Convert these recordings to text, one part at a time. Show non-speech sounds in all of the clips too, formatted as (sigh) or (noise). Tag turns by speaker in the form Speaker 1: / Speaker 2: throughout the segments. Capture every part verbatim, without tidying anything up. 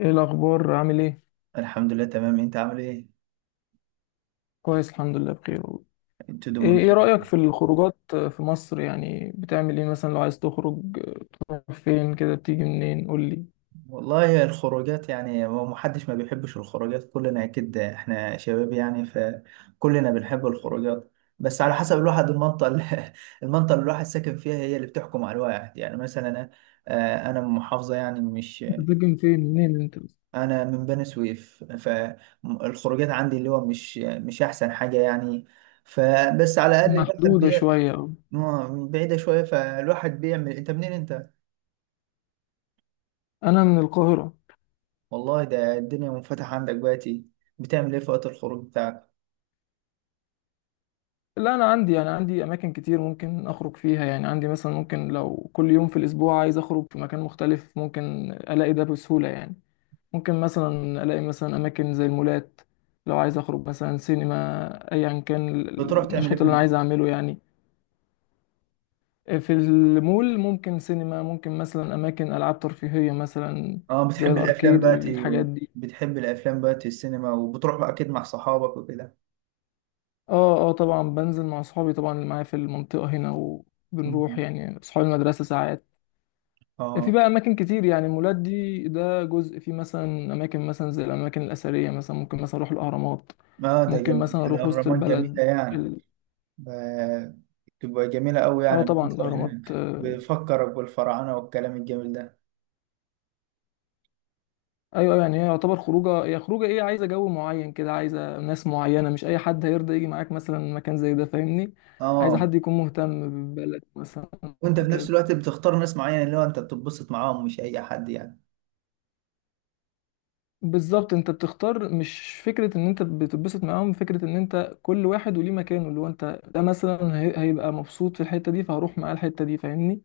Speaker 1: ايه الاخبار؟ عامل ايه؟
Speaker 2: الحمد لله تمام، انت عامل ايه؟
Speaker 1: كويس الحمد لله بخير والله.
Speaker 2: ابتدوا
Speaker 1: ايه
Speaker 2: من.
Speaker 1: إيه رايك في الخروجات في مصر؟ يعني بتعمل ايه مثلا لو عايز تخرج فين كده؟ بتيجي منين؟ قول لي.
Speaker 2: والله الخروجات يعني هو محدش ما بيحبش الخروجات، كلنا اكيد احنا شباب يعني فكلنا بنحب الخروجات. بس على حسب الواحد المنطقة اللي (laughs) المنطقة اللي الواحد ساكن فيها هي اللي بتحكم على الواحد، يعني مثلا انا آه، انا من محافظة، يعني مش
Speaker 1: انت بتسكن فين؟ منين انت؟
Speaker 2: انا من بني سويف، فالخروجات عندي اللي هو مش مش احسن حاجة يعني. فبس على الاقل الواحد
Speaker 1: محدوده
Speaker 2: بي...
Speaker 1: شويه أوي.
Speaker 2: آه، بعيدة شوية، فالواحد بيعمل. انت منين انت؟
Speaker 1: انا من القاهره.
Speaker 2: والله، ده الدنيا منفتحة عندك بقى، تي. بتعمل ايه في وقت الخروج بتاعك؟
Speaker 1: لا انا عندي يعني عندي اماكن كتير ممكن اخرج فيها، يعني عندي مثلا ممكن لو كل يوم في الاسبوع عايز اخرج في مكان مختلف ممكن الاقي ده بسهوله يعني. ممكن مثلا الاقي مثلا اماكن زي المولات، لو عايز اخرج مثلا سينما، ايا كان
Speaker 2: بتروح تعمل ايه
Speaker 1: النشاط
Speaker 2: في
Speaker 1: اللي انا
Speaker 2: الم-؟
Speaker 1: عايز اعمله يعني. في المول ممكن سينما، ممكن مثلا اماكن العاب ترفيهيه مثلا
Speaker 2: اه،
Speaker 1: زي
Speaker 2: بتحب الافلام
Speaker 1: الاركيد
Speaker 2: بقى تي؟
Speaker 1: والحاجات دي.
Speaker 2: بتحب الافلام بقى تي، السينما، وبتروح بقى اكيد مع صحابك وكده؟
Speaker 1: اه اه طبعا بنزل مع اصحابي طبعا، اللي معايا في المنطقه هنا، وبنروح
Speaker 2: مم.
Speaker 1: يعني اصحاب المدرسه ساعات. في
Speaker 2: اه،
Speaker 1: بقى اماكن كتير يعني، المولات دي ده جزء، في مثلا اماكن مثلا زي الاماكن الاثريه مثلا، ممكن مثلا اروح الاهرامات،
Speaker 2: اه، ده
Speaker 1: ممكن
Speaker 2: جميل.
Speaker 1: مثلا اروح وسط
Speaker 2: الاهرامات
Speaker 1: البلد.
Speaker 2: جميلة يعني.
Speaker 1: ال-
Speaker 2: آه. تبقى جميلة قوي، يعني
Speaker 1: اه طبعا
Speaker 2: المنظر
Speaker 1: الاهرامات.
Speaker 2: هناك
Speaker 1: آه،
Speaker 2: بيفكرك بالفراعنة والكلام الجميل ده.
Speaker 1: ايوه أيوة، يعني هي يعتبر خروجه، هي خروجه ايه، عايزه جو معين كده، عايزه ناس معينه، مش اي حد هيرضى يجي معاك مثلا مكان زي ده، فاهمني؟ عايزه
Speaker 2: اه،
Speaker 1: حد يكون مهتم بالبلد مثلا.
Speaker 2: وانت في نفس
Speaker 1: كده
Speaker 2: الوقت بتختار ناس معينة اللي هو انت بتتبسط معاهم، مش اي حد يعني.
Speaker 1: بالظبط، انت بتختار مش فكره ان انت بتتبسط معاهم، فكره ان انت كل واحد وليه مكانه، اللي هو انت ده مثلا هي- هيبقى مبسوط في الحته دي فهروح معاه الحته دي، فاهمني؟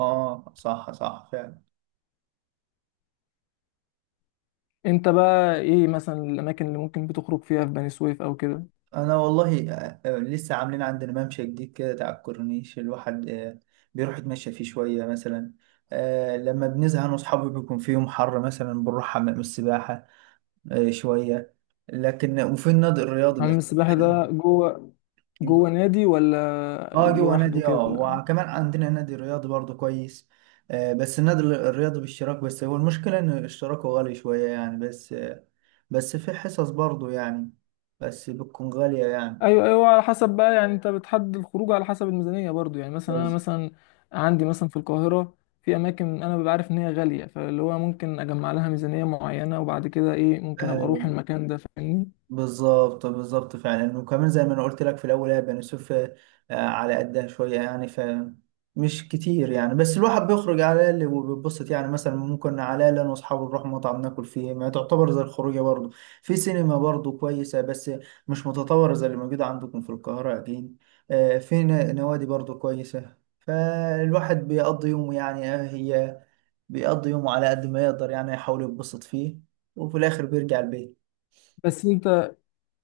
Speaker 2: اه، صح صح فعلا.
Speaker 1: انت بقى ايه مثلا الاماكن اللي ممكن بتخرج فيها في بني سويف او كده؟
Speaker 2: انا والله آه، آه، لسه عاملين عندنا ممشى جديد كده تاع الكورنيش الواحد آه، بيروح يتمشى فيه شويه مثلا. آه، لما بنزهق انا واصحابي بيكون في يوم حر مثلا بنروح حمام السباحه آه، شويه، لكن وفي النادي الرياضي
Speaker 1: حمام
Speaker 2: بس.
Speaker 1: السباحه
Speaker 2: (clears throat)
Speaker 1: ده جوه؟ جوه نادي ولا
Speaker 2: اه، جوه
Speaker 1: لوحده
Speaker 2: نادي، اه
Speaker 1: كده؟
Speaker 2: وكمان عندنا نادي رياضي برضه كويس. آه، بس النادي الرياضي باشتراك، بس هو المشكله ان اشتراكه غالي شويه يعني بس آه، بس في حصص برضه يعني، بس بتكون غاليه يعني.
Speaker 1: ايوه ايوه، على حسب بقى يعني، انت بتحدد الخروج على حسب الميزانيه برضو يعني. مثلا انا
Speaker 2: بس-
Speaker 1: مثلا عندي مثلا في القاهره في اماكن انا ببقى عارف ان هي غاليه، فاللي هو ممكن اجمع لها ميزانيه معينه وبعد كده ايه ممكن ابقى اروح
Speaker 2: آه،
Speaker 1: المكان ده، فاهمني؟
Speaker 2: بالظبط بالظبط فعلا، وكمان زي ما انا قلت لك في الاول، هي بني سويف آه، على قدها شويه يعني ف مش كتير يعني، بس الواحد بيخرج على اللي وبيتبسط، يعني مثلا ممكن على اللي انا واصحابي نروح مطعم ناكل فيه، ما تعتبر زي الخروجه برضه. في سينما برضه كويسه، بس مش متطوره زي اللي موجوده عندكم في القاهره اكيد. آه، في ن- نوادي برضه كويسه، فالواحد بيقضي يومه يعني آه، هي بيقضي يومه على قد ما يقدر، يعني يحاول يتبسط فيه، وفي الاخر بيرجع البيت.
Speaker 1: بس انت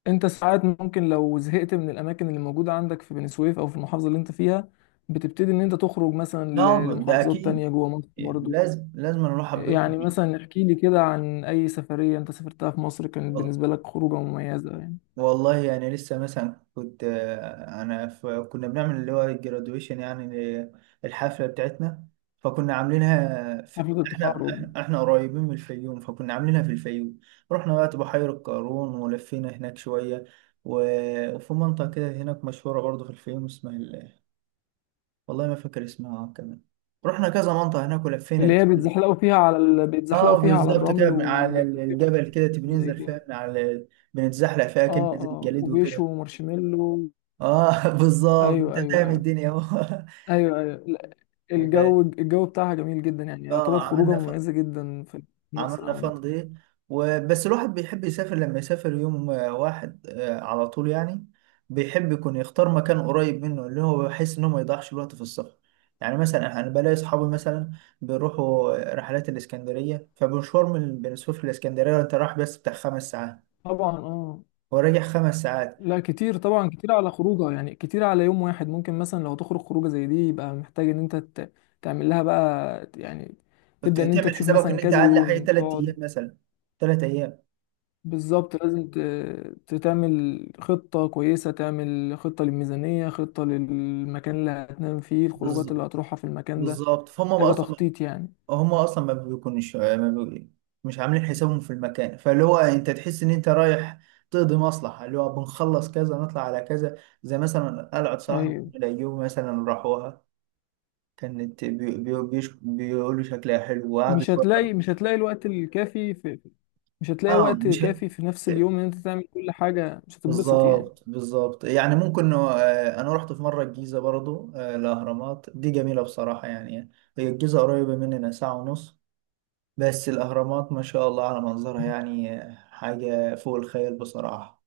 Speaker 1: انت ساعات ممكن لو زهقت من الاماكن اللي موجوده عندك في بني سويف او في المحافظه اللي انت فيها، بتبتدي ان انت تخرج مثلا ل-
Speaker 2: نعم، ده
Speaker 1: لمحافظات تانية
Speaker 2: اكيد
Speaker 1: جوه مصر
Speaker 2: يعني،
Speaker 1: برضو.
Speaker 2: لازم لازم نروح حب
Speaker 1: يعني
Speaker 2: يخرج.
Speaker 1: مثلا احكي لي كده عن اي سفريه انت سافرتها في مصر كانت
Speaker 2: وال-
Speaker 1: بالنسبه لك خروجه مميزه يعني.
Speaker 2: والله يعني لسه مثلا كنت آه، انا في كنا بنعمل اللي هو الجرادويشن يعني. ل- الحفله بتاعتنا، فكنا عاملينها في
Speaker 1: حفله
Speaker 2: احنا
Speaker 1: التخرج
Speaker 2: احنا إحنا قريبين من الفيوم، فكنا عاملينها في الفيوم. رحنا بقى بحيره قارون، ولفينا هناك شويه، و- وفي منطقه كده هناك مشهوره برضه في الفيوم اسمها ال-، والله ما فاكر اسمها كمان. رحنا كذا منطقه هناك ولفينا
Speaker 1: اللي هي
Speaker 2: كتير.
Speaker 1: بيتزحلقوا فيها على ال... بيتزحلقوا
Speaker 2: اه،
Speaker 1: فيها على
Speaker 2: بالظبط
Speaker 1: الرمل
Speaker 2: كده، من على ال-
Speaker 1: وبيعملوا فيها أنشطة
Speaker 2: الجبل كده تبي
Speaker 1: زي
Speaker 2: ننزل
Speaker 1: كده.
Speaker 2: فيها من على ال-، بنتزحلق فيها
Speaker 1: اه
Speaker 2: كده زي
Speaker 1: اه
Speaker 2: الجليد وكده.
Speaker 1: وبيشوا مارشميلو.
Speaker 2: اه (laughs) بالظبط، انت
Speaker 1: ايوه ايوه
Speaker 2: فاهم
Speaker 1: ايوه.
Speaker 2: الدنيا اهو.
Speaker 1: ايوه ايوه لا،
Speaker 2: (laughs) و-
Speaker 1: الجو الجو بتاعها جميل جدا، يعني
Speaker 2: اه
Speaker 1: يعتبر خروجه
Speaker 2: عملنا ف...
Speaker 1: مميزه جدا في مصر
Speaker 2: عملنا
Speaker 1: عامه.
Speaker 2: فن دي. وبس الواحد بيحب يسافر، لما يسافر يوم آه، واحد آه، على طول يعني. بيحب يكون يختار مكان قريب منه، اللي هو بحيث انه ما يضيعش الوقت في السفر. يعني مثلا انا بلاقي اصحابي مثلا بيروحوا رحلات الاسكندريه، فمشوار من بين سويف للاسكندريه انت رايح بس بتاع خمس ساعات،
Speaker 1: طبعا اه.
Speaker 2: هو راجع خمس ساعات.
Speaker 1: لا كتير طبعا، كتير على خروجه يعني، كتير على يوم واحد. ممكن مثلا لو تخرج خروجه زي دي يبقى محتاج ان انت ت- تعمل لها بقى يعني،
Speaker 2: فبت-
Speaker 1: تبدا ان انت
Speaker 2: تعمل
Speaker 1: تشوف
Speaker 2: حسابك
Speaker 1: مثلا
Speaker 2: ان انت
Speaker 1: كذا
Speaker 2: اقل حاجه
Speaker 1: يوم
Speaker 2: ثلاث ايام
Speaker 1: تقعد.
Speaker 2: مثلا، ثلاث ايام.
Speaker 1: بالظبط، لازم ت- تعمل خطة كويسة، تعمل خطة للميزانية، خطة للمكان اللي هتنام فيه، الخروجات
Speaker 2: بالظ-
Speaker 1: اللي هتروحها في المكان ده.
Speaker 2: بالظبط، فهم بقى
Speaker 1: محتاجة
Speaker 2: اصلا
Speaker 1: تخطيط يعني.
Speaker 2: هم اصلا ما بيكونش ما بي... مش عاملين حسابهم في المكان، فاللي هو انت تحس ان انت رايح تقضي مصلحه، اللي هو بنخلص كذا نطلع على كذا، زي مثلا قلعه صلاح
Speaker 1: أيوة.
Speaker 2: الدين الايوبي مثلا راحوها، كانت بي... بي... بيش... بيقولوا شكلها حلو وقعدوا
Speaker 1: مش
Speaker 2: شويه.
Speaker 1: هتلاقي مش هتلاقي الوقت الكافي في مش هتلاقي
Speaker 2: اه،
Speaker 1: وقت
Speaker 2: مش،
Speaker 1: كافي في نفس اليوم إن أنت تعمل كل حاجة، مش هتتبسط يعني.
Speaker 2: بالظبط بالظبط يعني، ممكن آه، انا رحت في مره الجيزه برضو آه، الاهرامات دي جميله بصراحه يعني. هي الجيزه قريبه مننا ساعه ونص، بس الاهرامات ما شاء الله على منظرها، يعني آه، حاجه فوق الخيال بصراحه.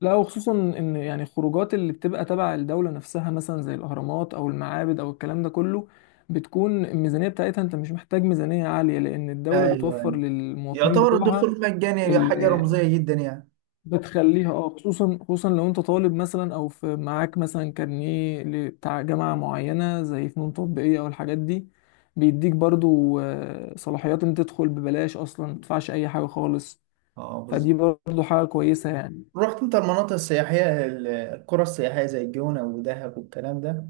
Speaker 1: لا وخصوصا ان يعني الخروجات اللي بتبقى تبع الدولة نفسها مثلا زي الاهرامات او المعابد او الكلام ده كله، بتكون الميزانية بتاعتها انت مش محتاج ميزانية عالية لان الدولة
Speaker 2: ايوه،
Speaker 1: بتوفر
Speaker 2: أيوة.
Speaker 1: للمواطنين
Speaker 2: يعتبر
Speaker 1: بتوعها.
Speaker 2: الدخول مجاني، حاجه
Speaker 1: ال-
Speaker 2: رمزيه جدا يعني.
Speaker 1: بتخليها اه، خصوصا خصوصا لو انت طالب مثلا او في معاك مثلا كارنيه ل- بتاع جامعه معينه زي فنون تطبيقيه او الحاجات دي، بيديك برضو آه، صلاحيات ان تدخل ببلاش اصلا، ما تدفعش اي حاجه خالص.
Speaker 2: اه، بالظبط.
Speaker 1: فدي برضو حاجه كويسه يعني.
Speaker 2: رحت انت المناطق السياحيه ال- القرى السياحيه زي الجونه ودهب والكلام ده؟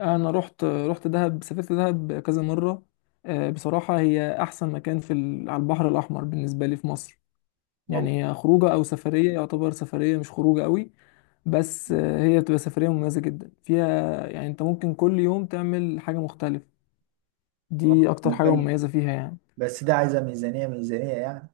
Speaker 1: انا رحت رحت دهب، سافرت دهب كذا مره. آه، بصراحه هي احسن مكان في ال- على البحر الاحمر بالنسبه لي في مصر
Speaker 2: والله
Speaker 1: يعني. هي خروجه او سفريه، يعتبر سفريه مش خروجه قوي. بس آه، هي بتبقى سفريه مميزه جدا، فيها يعني انت ممكن كل يوم تعمل حاجه مختلفه.
Speaker 2: آه،
Speaker 1: دي اكتر حاجه مميزه فيها يعني.
Speaker 2: بس ده عايزه ميزانيه ميزانيه يعني.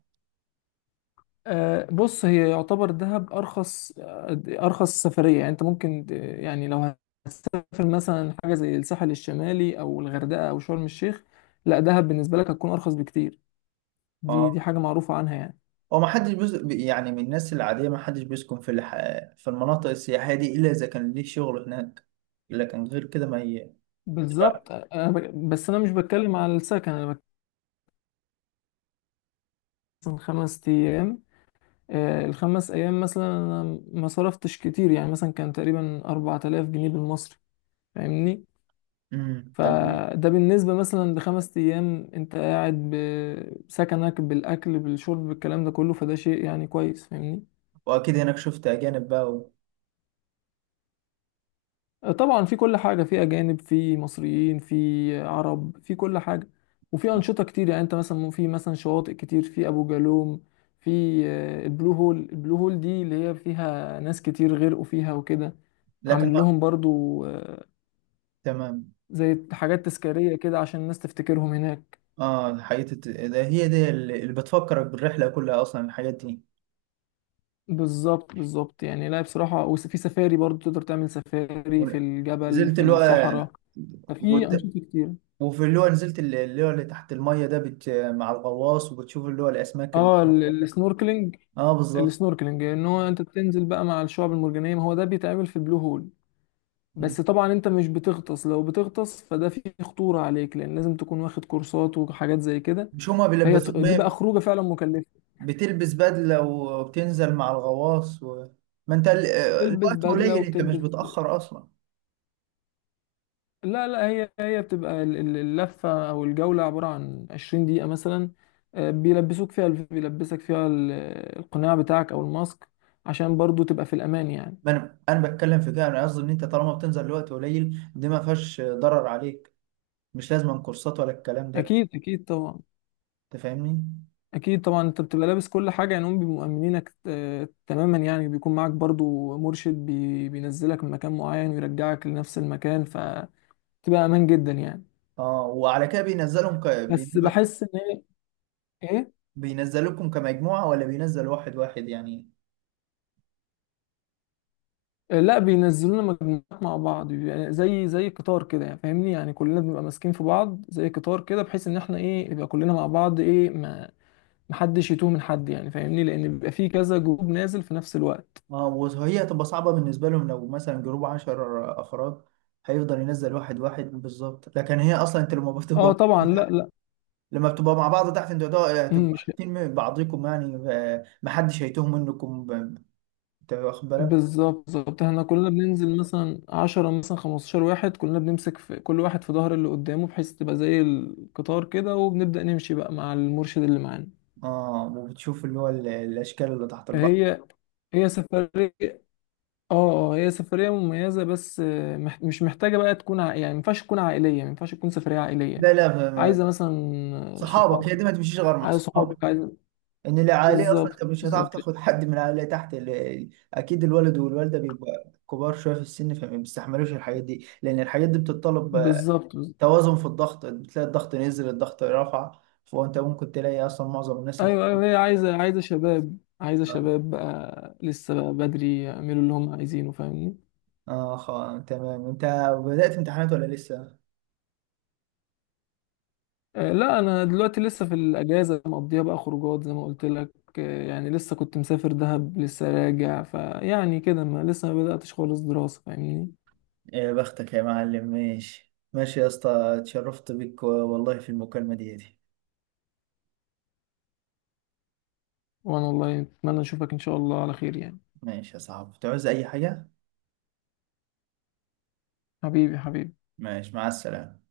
Speaker 1: آه، بص هي يعتبر دهب ارخص، آه، ارخص سفريه يعني. انت ممكن ت- يعني لو هتسافر مثلا حاجه زي الساحل الشمالي او الغردقه او شرم الشيخ، لا دهب بالنسبه لك هتكون ارخص بكتير. دي
Speaker 2: اه،
Speaker 1: دي حاجه معروفه عنها يعني.
Speaker 2: هو ما حدش بيس... يعني من الناس العادية ما حدش بيسكن في الح... في المناطق السياحية دي إلا إذا كان ليه شغل هناك. لكن غير كده ما ي... لا،
Speaker 1: بالظبط، أنا ب- بس انا مش بتكلم على السكن، انا بتكلم خمس ايام. آه، الخمس أيام مثلا أنا ما صرفتش كتير يعني، مثلا كان تقريبا أربعة آلاف جنيه بالمصري، فاهمني؟
Speaker 2: امم تمام.
Speaker 1: فده بالنسبة مثلا لخمس أيام أنت قاعد بسكنك بالأكل بالشرب بالكلام ده كله، فده شيء يعني كويس، فاهمني؟
Speaker 2: وأكيد هناك شفت أجانب بقى و...
Speaker 1: طبعا في كل حاجة، في أجانب في مصريين في عرب في كل حاجة. وفي أنشطة كتير يعني، أنت مثلا في مثلا شواطئ كتير، في أبو جالوم، في آه، البلو هول. البلو هول دي اللي هي فيها ناس كتير غرقوا فيها وكده،
Speaker 2: لكن
Speaker 1: عاملين
Speaker 2: لا،
Speaker 1: لهم برضو آه،
Speaker 2: تمام.
Speaker 1: زي حاجات تذكارية كده عشان الناس تفتكرهم هناك.
Speaker 2: اه، الحاجات الت- ده هي دي اللي اللي بتفكرك بالرحلة كلها أصلا، الحاجات دي.
Speaker 1: بالظبط بالظبط، يعني لا بصراحة، وفي سفاري برضو تقدر تعمل سفاري في الجبل
Speaker 2: نزلت
Speaker 1: في
Speaker 2: اللي هو
Speaker 1: الصحراء، ففي
Speaker 2: وت-
Speaker 1: أنشطة كتير.
Speaker 2: وفي اللي هو نزلت اللي اللي هو اللي تحت المية ده بت... مع الغواص، وبتشوف اللي هو الأسماك اللي...
Speaker 1: اه ال- السنوركلينج.
Speaker 2: اه، بالظبط.
Speaker 1: السنوركلينج ان هو انت بتنزل بقى مع الشعب المرجانيه، ما هو ده بيتعمل في البلو هول.
Speaker 2: مم.
Speaker 1: بس طبعا انت مش بتغطس، لو بتغطس فده فيه خطوره عليك لان لازم تكون واخد كورسات وحاجات زي كده.
Speaker 2: مش هما
Speaker 1: فهي
Speaker 2: بيلبسوك
Speaker 1: ت- دي بقى
Speaker 2: بقى؟
Speaker 1: خروجه فعلا مكلفه.
Speaker 2: بتلبس بدلة وبتنزل مع الغواص و... ما انت ال-
Speaker 1: بتلبس
Speaker 2: الوقت
Speaker 1: بدله
Speaker 2: قليل، انت مش
Speaker 1: وبتلبس،
Speaker 2: بتأخر اصلا.
Speaker 1: لا لا، هي هي بتبقى ال- ال- اللفه او الجوله عباره عن عشرين دقيقه مثلا. آه، بيلبسوك فيها الف- بيلبسك فيها ال- القناع بتاعك او الماسك عشان برضو تبقى في الامان يعني.
Speaker 2: ما انا انا بتكلم في كده، انا قصدي ان انت طالما بتنزل الوقت قليل، دي ما فيهاش ضرر عليك. مش لازم كورسات ولا الكلام ده،
Speaker 1: اكيد اكيد طبعا.
Speaker 2: انت فاهمني.
Speaker 1: اكيد طبعا، انت بتبقى لابس كل حاجه يعني، هم بيبقوا مأمنينك آه، تماما يعني، بيكون معاك برضو مرشد بي- بينزلك من مكان معين ويرجعك لنفس المكان، فتبقى امان جدا يعني.
Speaker 2: اه، وعلى كده بينزلهم ك...
Speaker 1: بس
Speaker 2: بينزل
Speaker 1: بحس ان هي ايه.
Speaker 2: بينزلوكم كمجموعة ولا بينزل واحد واحد يعني؟
Speaker 1: آه، لا بينزلونا مجموعات مع بعض، يعني زي زي قطار كده يعني، فاهمني؟ يعني كلنا بنبقى ماسكين في بعض زي قطار كده، بحيث ان احنا ايه يبقى كلنا مع بعض ايه، ما محدش يتوه من حد يعني، فاهمني؟ لان بيبقى في كذا جروب نازل في نفس الوقت.
Speaker 2: اه، وهي هتبقى صعبة بالنسبة لهم لو مثلا جروب عشر افراد، هيفضل ينزل واحد واحد بالظبط. لكن هي اصلا انت لما
Speaker 1: اه
Speaker 2: بتبقى
Speaker 1: طبعا لا
Speaker 2: (laughs)
Speaker 1: لا.
Speaker 2: لما بتبقى مع بعض تحت انتوا هتبقوا
Speaker 1: مم،
Speaker 2: هتبقوا
Speaker 1: مش
Speaker 2: عارفين من بعضكم يعني آه، محدش هيتوه منكم ب- انت واخد بالك.
Speaker 1: بالظبط، بالظبط احنا كلنا بننزل مثلا عشرة مثلا خمستاشر واحد، كلنا بنمسك في كل واحد في ظهر اللي قدامه، بحيث تبقى زي القطار كده، وبنبدأ نمشي بقى مع المرشد اللي معانا.
Speaker 2: اه، وبتشوف اللي هو ال- الاشكال اللي تحت البحر.
Speaker 1: هي هي سفرية. اه اه، هي سفرية مميزة، بس آه، مح- مش محتاجة بقى تكون ع... يعني مينفعش تكون عائلية، مينفعش تكون سفرية عائلية.
Speaker 2: لا، لا، ما-
Speaker 1: عايزة
Speaker 2: ما-
Speaker 1: مثلا
Speaker 2: صحابك، هي
Speaker 1: صحابك،
Speaker 2: دي ما تمشيش غير مع
Speaker 1: عايز
Speaker 2: صحابك.
Speaker 1: صحابك عايز
Speaker 2: ان العائليه اصلا
Speaker 1: بالظبط
Speaker 2: انت مش هتعرف
Speaker 1: بالظبط
Speaker 2: تاخد حد من العائليه تحت ال- ال- اكيد الولد والوالده بيبقى كبار شويه في السن، فما بيستحملوش الحاجات دي، لان الحاجات دي بتتطلب آه،
Speaker 1: بالظبط.
Speaker 2: توازن في الضغط، بتلاقي الضغط نزل الضغط رفع، فانت ممكن تلاقي اصلا معظم الناس اللي
Speaker 1: ايوه ايوه، هي عايزه عايزه شباب، عايزه شباب بقى لسه بقى بدري يعملوا اللي هم عايزينه، فاهمني؟
Speaker 2: اه، خ... تمام، انت بدأت امتحانات ولا لسه؟
Speaker 1: آه لا، انا دلوقتي لسه في الاجازه مقضيها بقى خروجات زي ما قلت لك. آه يعني لسه كنت مسافر دهب لسه راجع، فيعني كده ما لسه ما بداتش خالص دراسه، فاهمني؟
Speaker 2: يا بختك يا معلم، ماشي ماشي يا اسطى. اتشرفت بك والله في المكالمة دي دي
Speaker 1: وانا والله اتمنى اشوفك ان شاء الله على خير يعني.
Speaker 2: ماشي يا صاحبي، تعوز أي حاجة؟
Speaker 1: حبيبي حبيبي.
Speaker 2: ماشي، مع السلامة.